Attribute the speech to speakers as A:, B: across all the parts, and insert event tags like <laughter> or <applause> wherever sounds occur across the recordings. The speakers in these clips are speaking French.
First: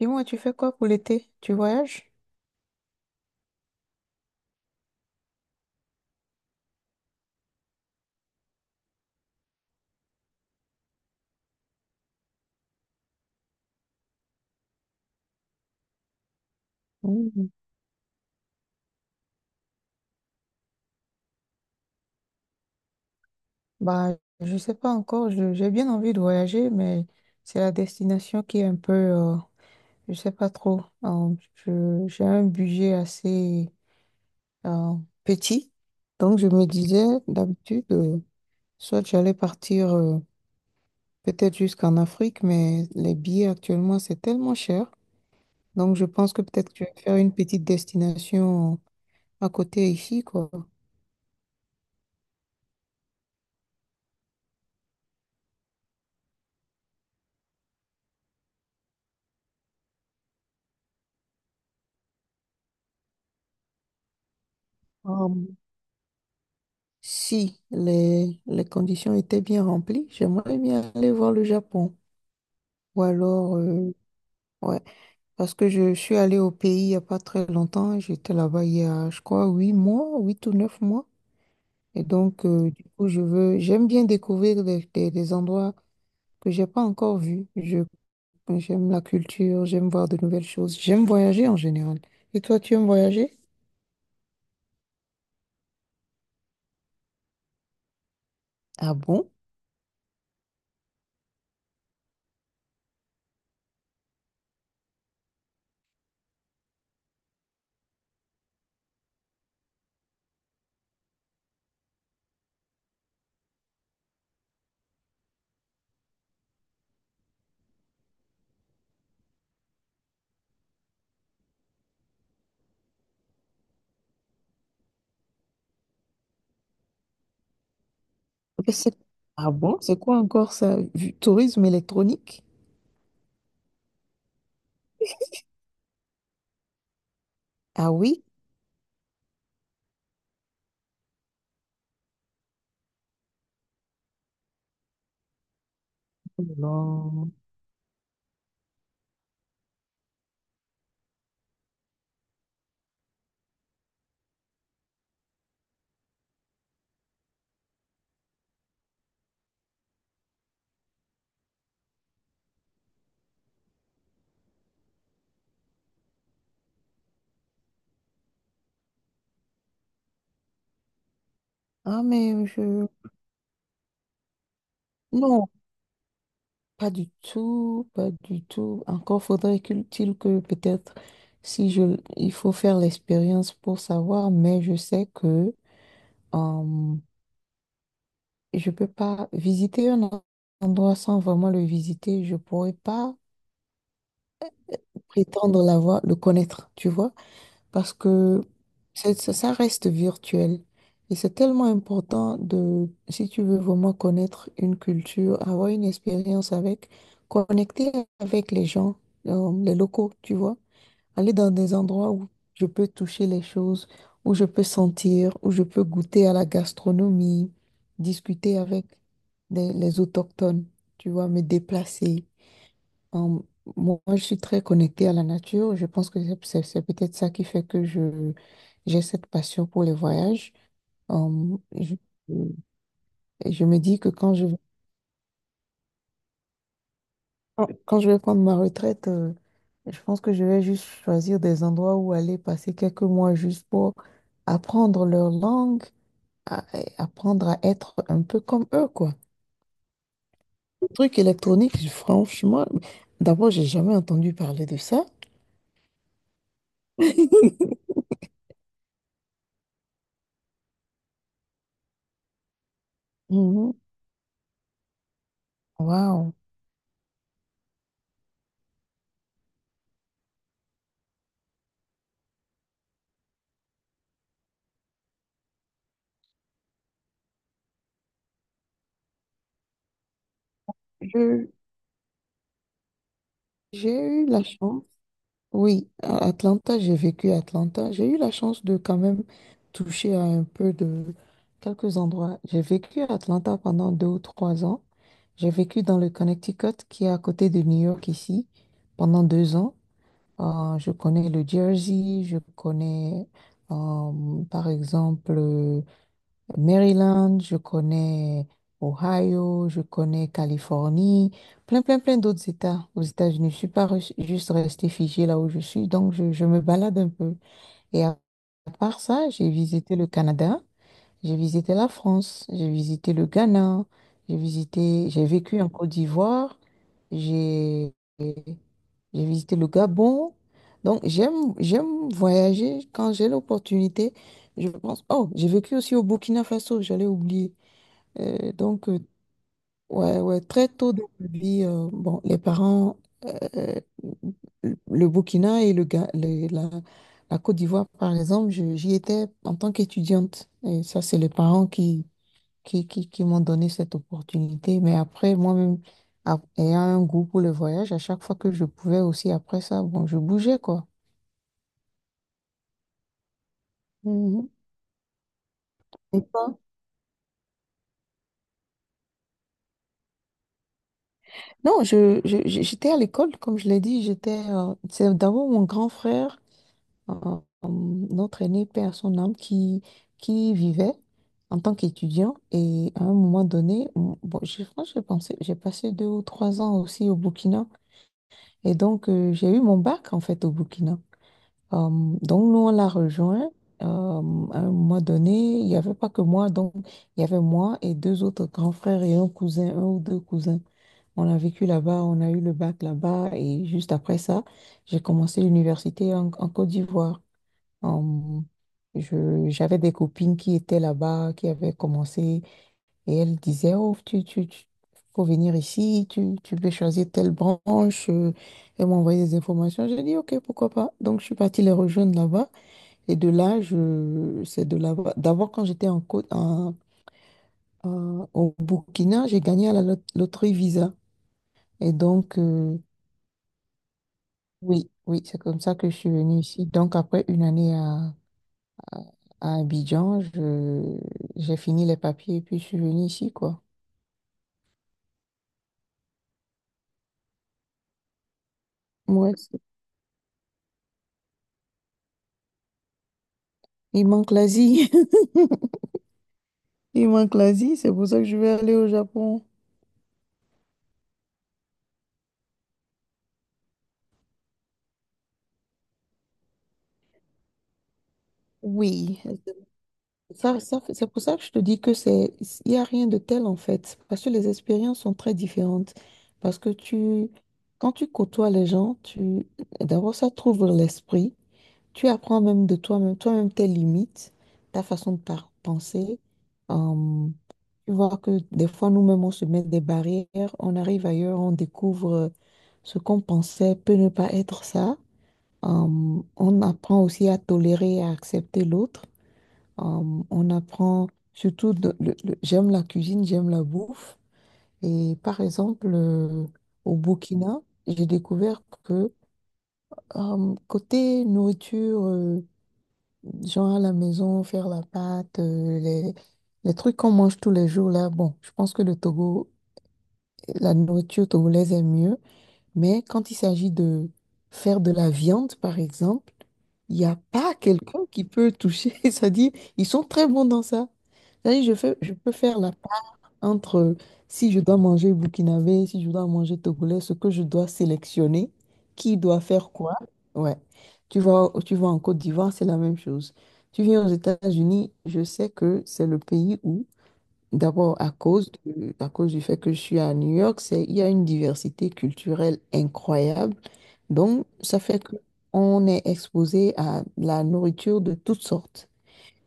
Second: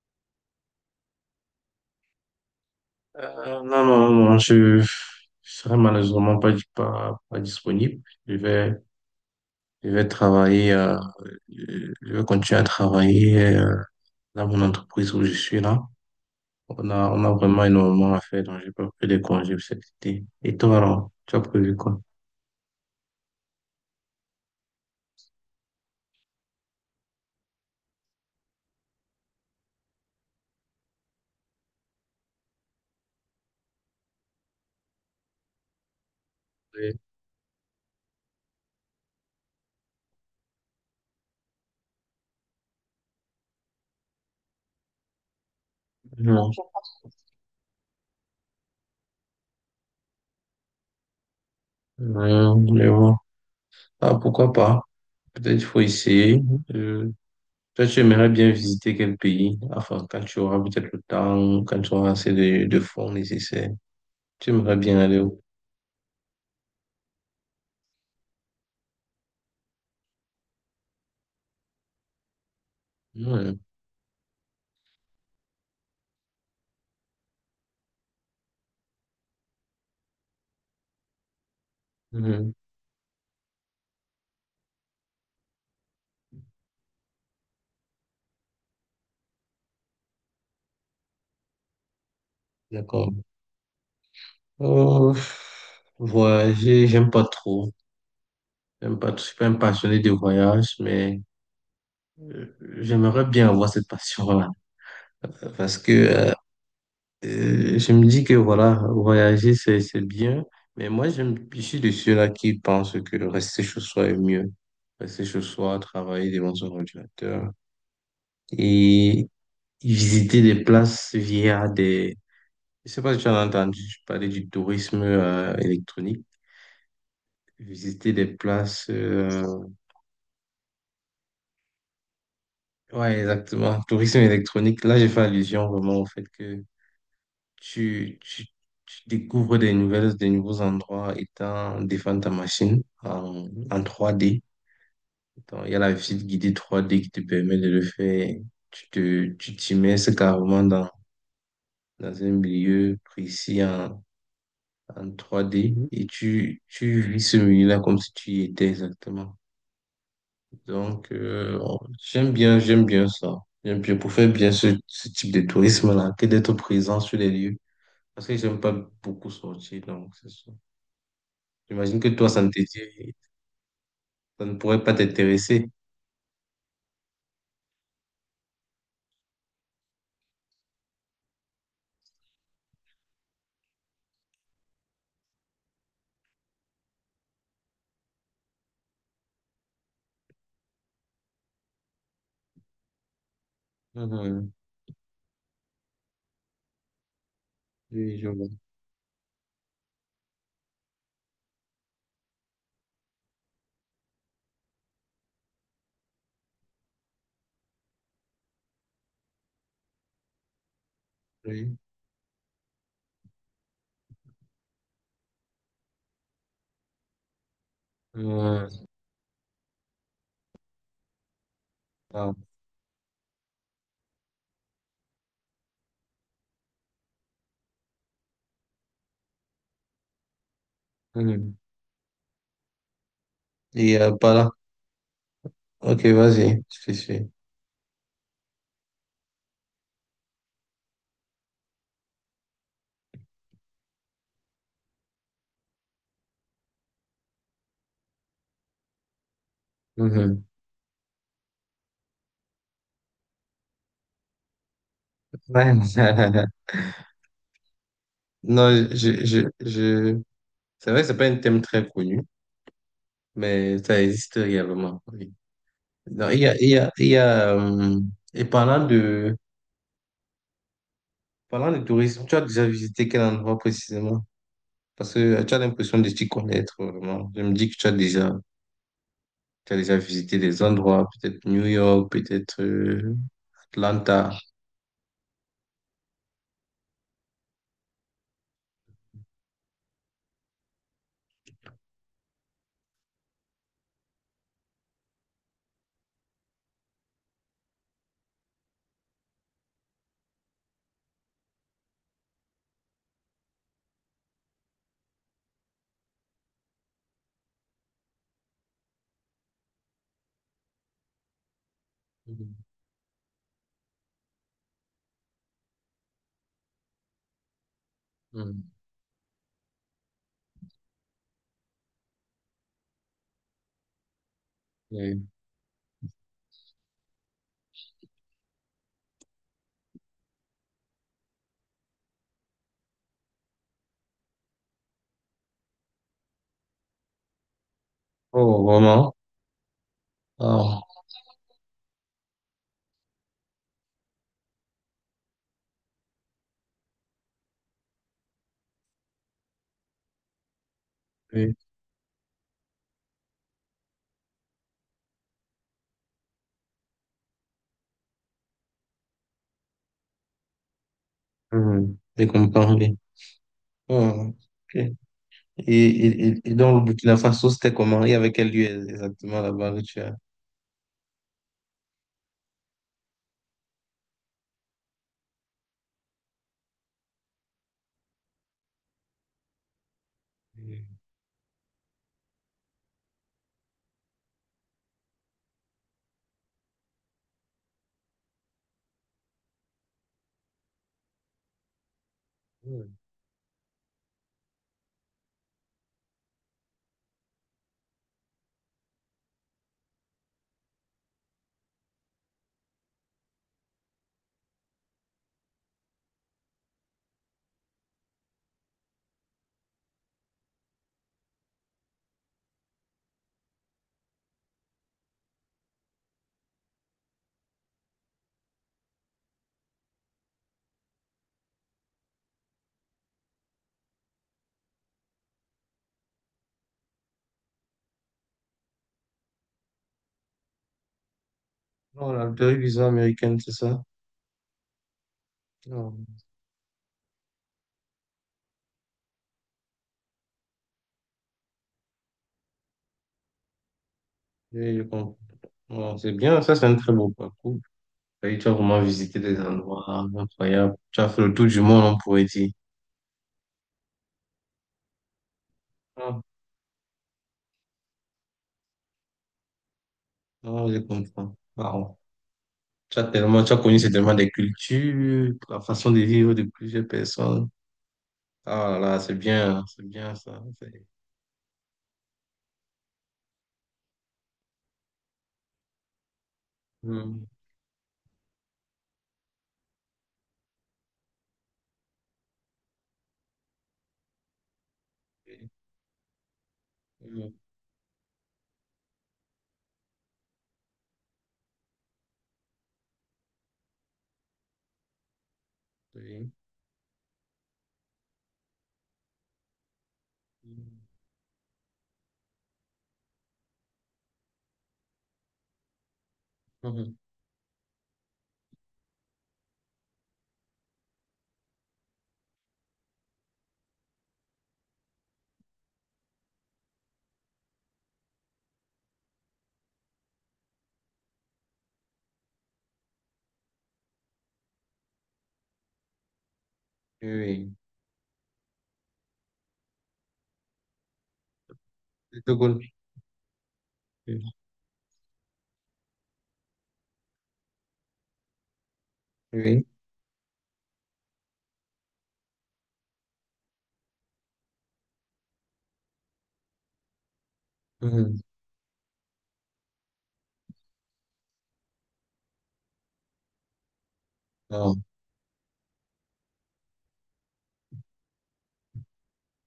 A: Dis-moi, tu fais quoi pour l'été? Tu voyages?
B: Non, non, non, je serai malheureusement pas disponible. Je vais travailler, je vais continuer à travailler dans mon entreprise où je suis là. On a
A: Mm.
B: vraiment énormément à faire, donc j'ai pas pris de congés pour cet été. Et toi, alors, tu as prévu quoi?
A: Bah, je sais pas encore. J'ai bien envie de voyager, mais c'est la destination qui est un peu, je sais pas trop. J'ai un budget assez euh, petit, donc je me
B: Oui.
A: disais d'habitude, soit j'allais partir peut-être jusqu'en Afrique, mais les billets actuellement c'est tellement cher, donc je pense que
B: Non.
A: peut-être que je vais faire une petite destination à côté ici, quoi.
B: Mais bon. Ah, pourquoi pas? Peut-être il faut essayer. Euh, Toi, tu aimerais bien visiter quel pays? Enfin, quand tu auras peut-être le temps, quand tu auras assez de fonds nécessaires. Tu aimerais bien aller où?
A: Si les conditions étaient bien remplies, j'aimerais bien aller voir le Japon. Ou
B: Ouais.
A: alors, ouais, parce que je suis allée au pays il n'y a pas très longtemps. J'étais là-bas il y a, je crois, 8 mois, 8 ou 9 mois. Et donc,
B: Mhm.
A: du coup, j'aime bien découvrir des endroits que j'ai pas encore vus. J'aime la culture, j'aime voir de nouvelles choses. J'aime voyager en général. Et toi, tu aimes
B: D'accord.
A: voyager?
B: Euh, Voyager, j'aime pas trop.
A: Ah
B: J'aime pas, je
A: bon?
B: suis pas un passionné de voyage, mais euh, j'aimerais bien avoir cette passion-là. Parce que je me dis que voilà, voyager, c'est bien. Mais moi, j'aime, je suis de ceux-là qui pensent que rester chez soi est mieux. Rester chez soi, travailler devant son ordinateur et visiter des places via des. Je ne sais pas si tu en as entendu parler du tourisme électronique, visiter des
A: Mais
B: places.
A: c'est- Ah bon? C'est quoi encore ça? Du tourisme électronique?
B: Ouais, exactement. Tourisme électronique. Là, j'ai fait allusion vraiment au fait que
A: Ah
B: tu,
A: oui?
B: tu, tu découvres des nouvelles, des nouveaux endroits étant défendre ta machine en trois d. Donc, il y a la visite
A: Oh
B: guidée trois d qui te
A: non.
B: permet de le faire. Tu t'immerses carrément dans, dans un milieu précis en trois d et tu vis ce milieu-là comme si tu y étais exactement. Donc, j'aime bien ça. J'aime bien pour faire bien ce type de tourisme-là, que d'être présent sur les lieux. Parce que j'aime pas beaucoup sortir, donc c'est ça. J'imagine
A: Ah,
B: que toi,
A: mais je...
B: ça ne pourrait pas
A: Non,
B: t'intéresser.
A: pas du tout, pas du tout. Encore faudrait-il que peut-être, si je... il faut faire l'expérience pour savoir, mais je sais que euh, je peux pas visiter endroit sans vraiment le visiter. Je pourrais pas
B: Mhm.
A: prétendre l'avoir, le connaître, tu vois. Parce
B: Oui, je
A: que
B: vois.
A: ça reste virtuel. Et c'est tellement important de, si tu veux vraiment connaître une culture, avoir une expérience avec, connecter avec les gens, les locaux, tu vois, aller dans des
B: Oui.
A: endroits où je peux toucher les choses, où je peux sentir, où je peux goûter à la gastronomie, discuter avec
B: Mhm.
A: les autochtones, tu vois, me déplacer.
B: Ah.
A: Hum, moi, je suis très connectée à la nature. Je pense que c'est peut-être ça qui fait que j'ai cette passion pour les voyages.
B: Mhm.
A: Hum, je, et je me
B: Et
A: dis que
B: pas là. Ok, vas-y, je te suis.
A: quand je vais prendre ma retraite, je pense que je vais juste choisir des endroits où aller passer quelques mois juste pour apprendre leur langue, et apprendre à être un peu comme eux, quoi.
B: Mhm.
A: Le truc électronique, franchement, d'abord, j'ai jamais entendu parler de ça.
B: Ouais. <laughs>
A: <laughs>
B: Non, je... C'est vrai que c'est pas un thème très connu,
A: Mhm.
B: mais ça existe réellement. Oui. Non,
A: Waouh.
B: il y a, et parlant de tourisme, tu as déjà visité quel endroit précisément? Parce que tu as l'impression de t'y connaître vraiment. Je me dis que tu as déjà visité des endroits, peut-être
A: Je-
B: New York, peut-être
A: J'ai eu
B: Atlanta.
A: la chance, oui, à Atlanta, j'ai vécu à Atlanta. J'ai eu la chance de quand même toucher à un peu de quelques endroits. J'ai vécu à Atlanta pendant 2 ou 3 ans. J'ai vécu dans le Connecticut, qui est à côté de New York ici, pendant 2 ans. Je connais le Jersey, je connais par exemple Maryland, je connais Ohio, je connais Californie, plein, plein, plein d'autres
B: Mhm.
A: États aux États-Unis. Je ne suis pas res- juste restée figée là où je suis, donc je me balade un peu. Et à
B: Mhm.
A: part ça, j'ai visité le Canada, j'ai visité la France, j'ai visité le Ghana,
B: Oui.
A: j'ai vécu en Côte d'Ivoire, j'ai j'ai visité le Gabon. Donc, j'aime voyager quand j'ai l'opportunité. Je pense, oh, j'ai vécu aussi au Burkina Faso, j'allais oublier. Euh,
B: Oh,
A: donc, euh,
B: vraiment?
A: ouais, ouais, très
B: Ah,
A: tôt dans ma vie, bon, les parents, euh, le Burkina et le, Ga- le- la, la Côte d'Ivoire, par exemple, j'y étais en tant qu'étudiante. Et ça, c'est les
B: oui.
A: parents qui m'ont donné cette opportunité. Mais après, moi-même, ayant un goût pour le voyage, à chaque fois que je pouvais aussi, après ça, bon, je bougeais, quoi.
B: Mhm. Je comprends, oui. Ah,
A: Mhm.
B: ok.
A: Et pas-
B: Et dans le Burkina Faso, c'était comment? Il y avait quel lieu exactement là-bas que tu as?
A: Non, j'étais à l'école, comme je l'ai dit, j'étais, c'est d'abord mon grand frère, euh, notre aîné, père à son âme, qui vivait en tant qu'étudiant. Et à un moment donné, bon, j'ai pensé, j'ai passé 2 ou 3 ans aussi au Burkina. Et donc, j'ai eu mon bac, en fait, au Burkina. Euh, donc, nous, on l'a
B: Mhm.
A: rejoint. À un moment donné, il n'y avait pas que moi. Donc, il y avait moi et deux autres grands frères et un cousin, un ou deux cousins. On a vécu là-bas, on a eu le bac là-bas. Et juste après ça, j'ai commencé l'université en Côte d'Ivoire. Euh, J'avais des copines qui étaient là-bas, qui avaient commencé. Et elle disait, oh, faut venir ici, tu peux choisir telle branche. Elle m'envoyait des informations. J'ai dit, OK, pourquoi pas. Donc, je suis partie les rejoindre là-bas. Et de là, c'est de là-bas. D'abord, quand j'étais en, Côte- en- en- au Burkina, j'ai gagné à la loterie Visa. Et
B: Non, la
A: donc,
B: visa américaine, c'est ça?
A: oui, oui, c'est comme ça que je suis venue ici. Donc, après une année à, à Abidjan, j'ai fini les papiers et puis je suis venue ici, quoi.
B: Oui, je comprends. Bon, c'est bien, ça c'est un très beau parcours. Et tu as vraiment visité
A: Moi,
B: des endroits incroyables. Tu as fait le tour du monde, on pourrait dire.
A: il manque l'Asie. <laughs>
B: Ah,
A: Il manque l'Asie, c'est pour ça que je vais aller au Japon.
B: non, je comprends. Wow. Tu as tellement, tu as connu certainement des cultures, la façon de vivre de plusieurs personnes. Ah là, là,
A: Oui,
B: c'est bien ça.
A: c'est pour ça que je te dis que c'est, il n'y a rien de tel en fait, parce que les expériences sont très différentes. Parce que
B: Hum,
A: tu, quand tu côtoies les gens, d'abord ça t'ouvre l'esprit, tu apprends même de toi-même, toi-même tes limites, ta façon de
B: Oui,
A: penser. Euh,
B: hum,
A: tu vois que des fois nous-mêmes on se met des barrières, on arrive ailleurs, on découvre ce qu'on pensait peut ne pas être ça.
B: oui,
A: On apprend aussi à tolérer et à accepter l'autre. Euh, on
B: hum,
A: apprend surtout, j'aime la cuisine, j'aime la bouffe. Et par exemple,
B: hum,
A: au Burkina, j'ai découvert que côté nourriture, genre à la maison, faire la pâte, les trucs qu'on mange tous les jours là, bon, je pense que le Togo, la nourriture togolaise est mieux. Mais quand il s'agit de faire de la viande, par exemple, il n'y
B: oui.
A: a pas
B: Oui.
A: quelqu'un qui peut toucher. <laughs> Ça dit, ils sont très bons dans ça. C'est-à-dire, je
B: C'est
A: peux
B: tout
A: faire
B: cool.
A: la part entre
B: Oui.
A: si je dois manger burkinabé, si je dois manger togolais, ce que je dois sélectionner, qui doit
B: Oui.
A: faire quoi. Ouais. Tu vois, tu vas en Côte d'Ivoire, c'est la même chose. Tu viens aux États-Unis, je sais que c'est le pays où, d'abord
B: Hum,
A: à cause du fait que je suis à New York, c'est, il y a une diversité culturelle incroyable. Donc,
B: ah,
A: ça fait qu'on est exposé à la nourriture de toutes sortes.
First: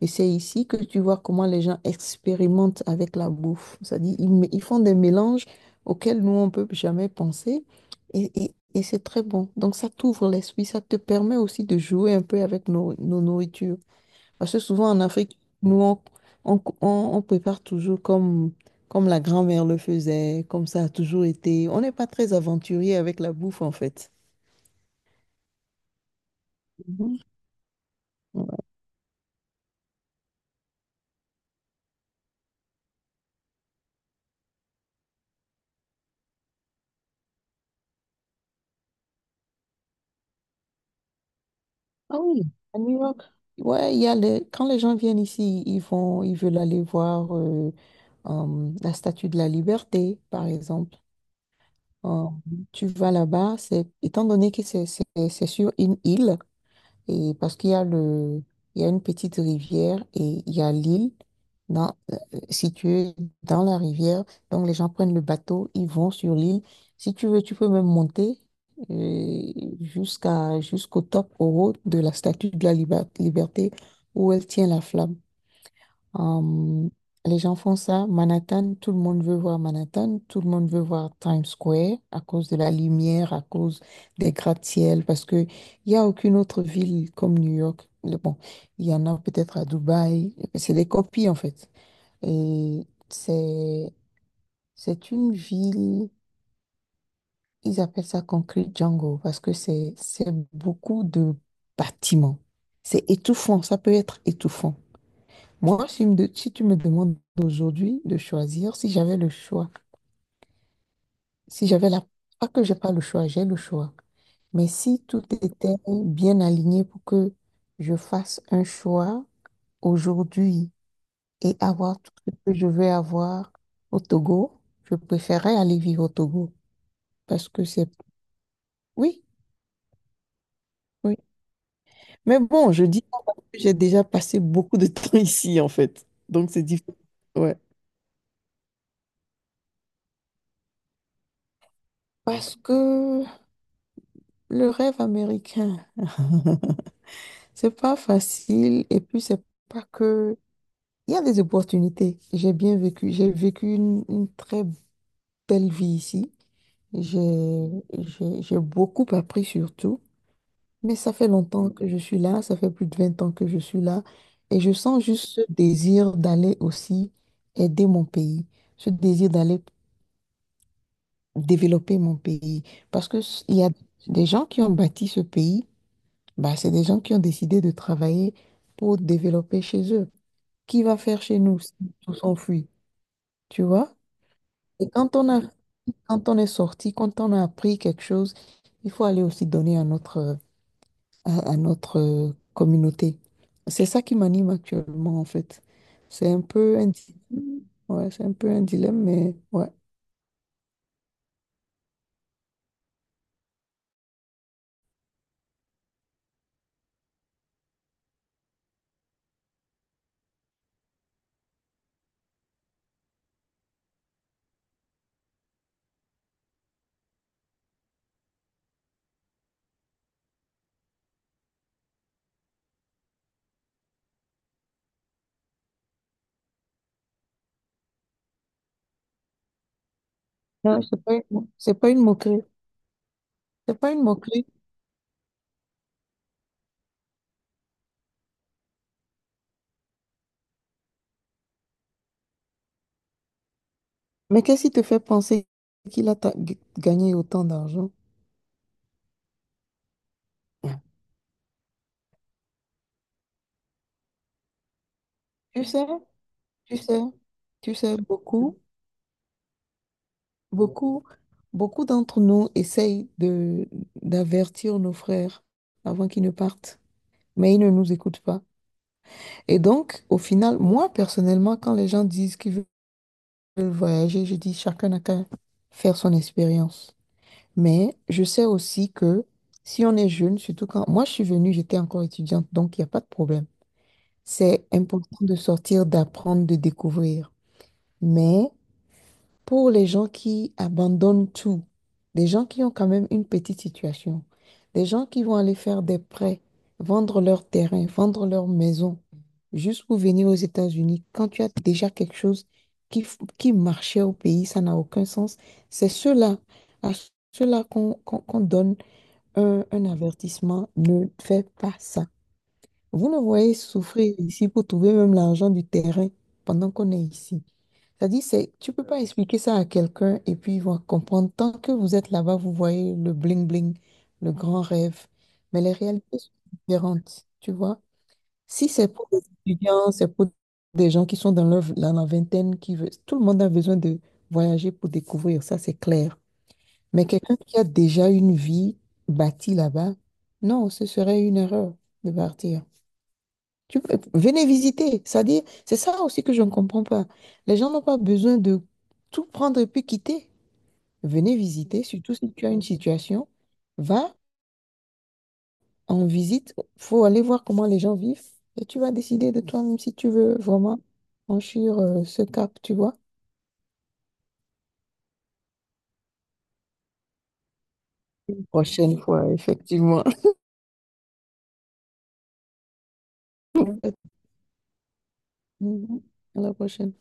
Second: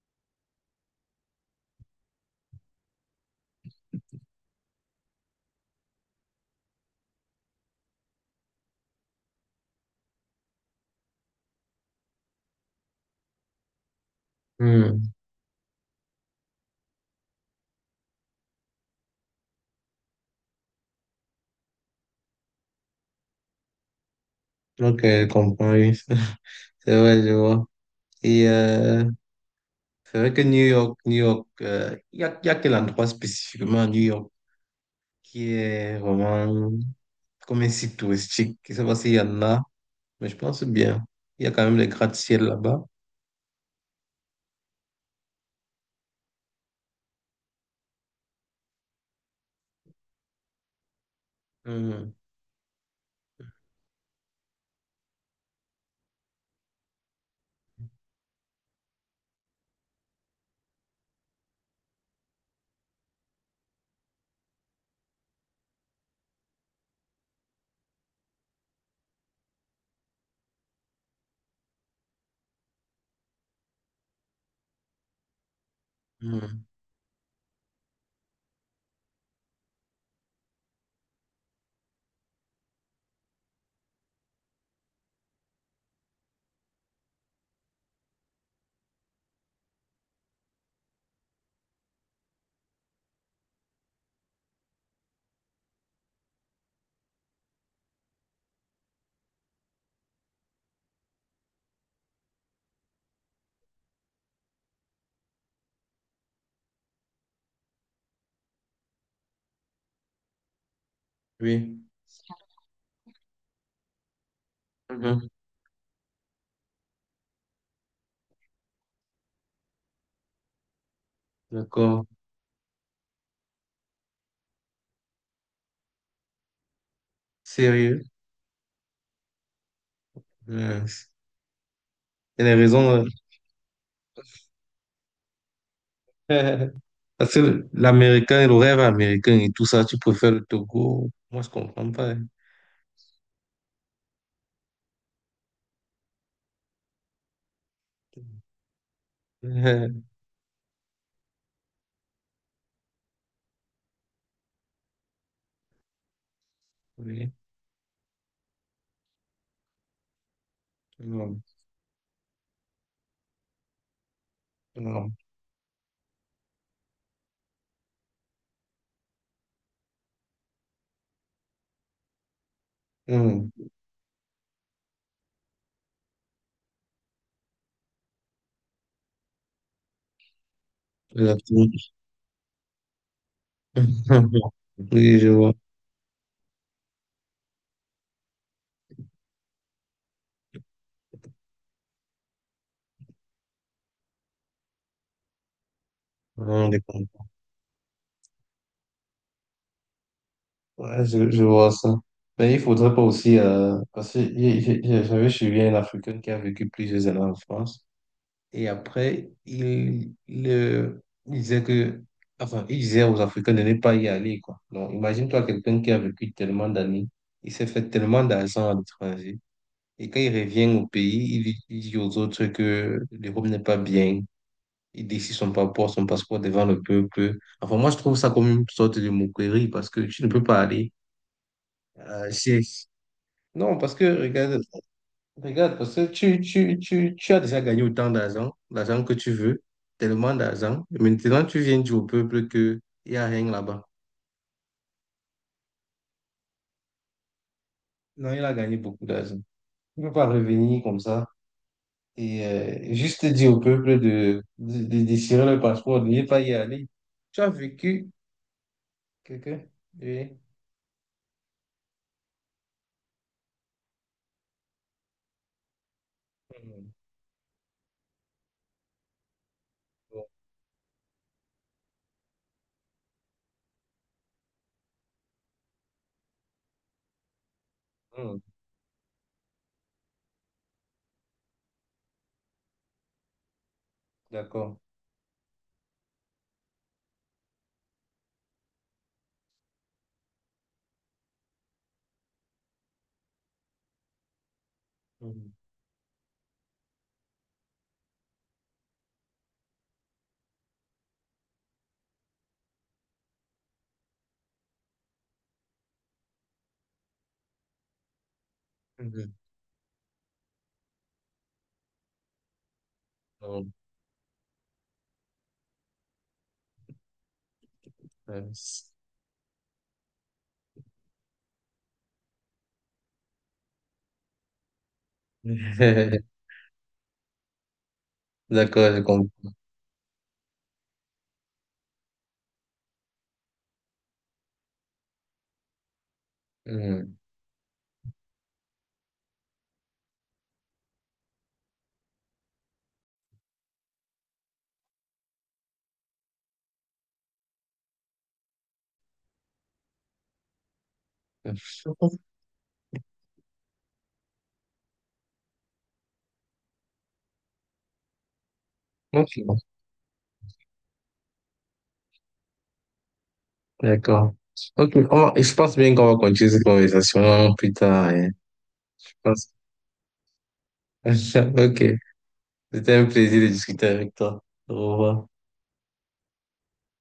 A: Et c'est ici que tu vois comment les gens expérimentent avec la bouffe. C'est-à-dire, ils font des mélanges auxquels nous, on ne peut jamais penser. Et c'est très bon. Donc, ça t'ouvre l'esprit. Ça te permet aussi de jouer un peu avec nos nourritures. Parce que souvent, en
B: hum.
A: Afrique, nous, on prépare toujours comme la grand-mère le faisait, comme ça a toujours été. On n'est pas très aventurier avec la bouffe, en fait.
B: Ok, je comprends, oui. <laughs> C'est
A: Mhm.
B: vrai, je vois. Et c'est vrai que New York, New York, il y a quel endroit spécifiquement à New York qui est vraiment comme un site touristique. Je ne sais pas s'il y en a, mais je pense bien. Il y a quand même des
A: Ah
B: gratte-ciel
A: oui, à
B: là-bas.
A: New York. Ouais, il y a les... quand les gens viennent ici, ils veulent aller voir la Statue de la Liberté, par exemple.
B: Hum,
A: Euh, tu vas là-bas, c'est étant donné que c'est sur une île. Et parce qu'il y a une petite rivière et il y a l'île dans, euh, située dans la rivière. Donc les gens prennent le bateau, ils vont sur l'île. Si tu veux, tu peux même monter euh, jusqu'au top, au haut de la statue de la liberté où elle tient la flamme.
B: hum,
A: Euh, les gens font ça. Manhattan, tout le monde veut voir Manhattan, tout le monde veut voir Times Square à cause de la lumière, à cause des gratte-ciel, parce que il y a aucune autre ville comme New York. Bon, il y en a peut-être à Dubaï. C'est des copies en fait. Et c'est une ville. Ils appellent ça Concrete Jungle parce que c'est beaucoup de bâtiments. C'est étouffant. Ça peut être étouffant. Moi, si tu me demandes aujourd'hui de choisir, si j'avais le choix, si
B: oui,
A: j'avais la... pas que j'ai pas le choix, j'ai le choix. Mais si tout
B: mhm.
A: était bien aligné pour que je fasse un choix aujourd'hui et avoir
B: D'accord.
A: tout ce que je veux avoir au Togo, je préférerais aller vivre au Togo. Parce que c'est...
B: Sérieux?
A: Oui,
B: Hum.
A: oui. Mais
B: Il y a des
A: bon, je
B: raisons.
A: dis ça parce que j'ai déjà passé beaucoup de <laughs> temps ici, en fait. Donc, c'est
B: euh. <laughs>
A: difficile.
B: Parce
A: Ouais.
B: que l'américain, le rêve américain et tout ça, tu préfères le Togo. Moi, je comprends pas, hein.
A: Parce que le rêve américain. <laughs> C'est pas facile et puis c'est pas
B: <laughs>
A: que... il y a des opportunités. J'ai bien vécu. J'ai vécu une très belle vie ici.
B: Oui.
A: J'ai, j'ai beaucoup appris surtout. Mais ça fait
B: Non.
A: longtemps que je suis là. Ça fait plus de 20 ans que je suis là. Et je sens
B: Non.
A: juste ce désir d'aller aussi aider mon pays. Ce désir d'aller développer mon pays. Parce que
B: Hum.
A: il y a des gens qui ont bâti ce pays. Bah, c'est des gens qui ont décidé de travailler pour développer chez eux. Qui va faire chez nous si tout s'enfuit, tu vois?
B: <laughs>
A: Et quand
B: Oui, je
A: on a,
B: vois.
A: quand on est sorti, quand on a appris quelque chose, il faut aller aussi donner à à notre communauté. C'est ça qui m'anime actuellement, en fait. C'est un
B: Non,
A: peu
B: les
A: un
B: comptes.
A: dilemme, ouais, c'est un peu un dilemme, mais ouais.
B: Ouais, je vois ça. Mais il faudrait pas aussi, parce que j'avais suivi un Africain qui a vécu plusieurs années en France. Et après, il disait que, enfin, il disait aux Africains de ne pas y aller, quoi. Donc, imagine-toi quelqu'un qui a vécu tellement d'années, il s'est fait tellement d'argent à l'étranger. Et quand il revient au pays, il dit aux autres que l'Europe n'est pas bien, il décide son passeport devant le peuple. Enfin, moi, je trouve ça comme une sorte de moquerie parce que tu ne peux pas
A: Non,
B: aller
A: c'est pas une
B: euh,
A: moquerie.
B: chez- non,
A: C'est pas
B: parce
A: une
B: que
A: moquerie.
B: regarde, regarde, parce que tu as déjà gagné autant d'argent, l'argent que tu veux, tellement d'argent. Et maintenant, tu viens dire au peuple qu'il n'y a rien là-bas.
A: Mais qu'est-ce qui te fait penser qu'il a gagné autant d'argent?
B: Non, il a gagné beaucoup d'argent. Il ne peut pas revenir comme ça et juste dire au peuple de déchirer le
A: Tu sais,
B: passeport, de ne pas y
A: tu
B: aller.
A: sais,
B: Tu as
A: tu sais
B: vécu
A: beaucoup.
B: quelqu'un? Oui.
A: Beaucoup, beaucoup d'entre nous essayent de d'avertir nos frères avant qu'ils ne partent, mais ils ne nous écoutent pas. Et donc, au final, moi personnellement, quand les gens disent qu'ils veulent voyager, je dis chacun n'a qu'à faire son expérience. Mais je
B: Mhm.
A: sais aussi que si on est jeune, surtout quand moi je suis venue, j'étais encore étudiante, donc il n'y a pas de problème. C'est
B: D'accord. <laughs>
A: important de sortir, d'apprendre, de découvrir. Mais pour les gens qui abandonnent tout, des gens qui ont quand même une petite situation, des gens qui vont
B: Mhm.
A: aller faire des prêts, vendre leur terrain, vendre leur maison, juste pour venir aux États-Unis, quand tu as déjà quelque chose qui marchait au pays, ça n'a aucun sens. C'est ceux-là, à ceux-là qu'on donne
B: Mhm.
A: un avertissement, ne fais pas ça. Vous nous voyez
B: Bon,
A: souffrir ici pour trouver même l'argent du terrain pendant qu'on est ici. C'est-à-dire, tu peux
B: c'est-
A: pas expliquer ça à quelqu'un et puis il va comprendre. Tant que vous êtes là-bas, vous voyez le bling-bling, le grand rêve. Mais les réalités sont
B: <laughs>
A: différentes, tu vois. Si c'est
B: D'accord, je
A: pour des
B: comprends.
A: étudiants, c'est pour des gens qui sont dans dans la vingtaine, qui veulent, tout le monde a besoin de voyager pour découvrir, ça c'est clair. Mais
B: Mhm.
A: quelqu'un qui a déjà une vie bâtie là-bas, non, ce serait une erreur de partir. Tu- Venez visiter. C'est-à-dire, c'est ça aussi que je ne comprends pas. Les gens n'ont pas besoin de tout prendre et puis quitter. Venez visiter, surtout si tu as une situation. Va en visite. Faut aller voir comment les gens vivent et tu vas
B: Ok,
A: décider de toi-même si tu veux vraiment franchir ce cap, tu vois.
B: d'accord. Ok, et je pense bien qu'on va continuer cette conversation plus tard, hein.
A: Prochaine
B: Je
A: fois,
B: pense.
A: effectivement.
B: <laughs> Ok, c'était un plaisir de discuter
A: <laughs>
B: avec toi. Au revoir.
A: Mhm. À la prochaine.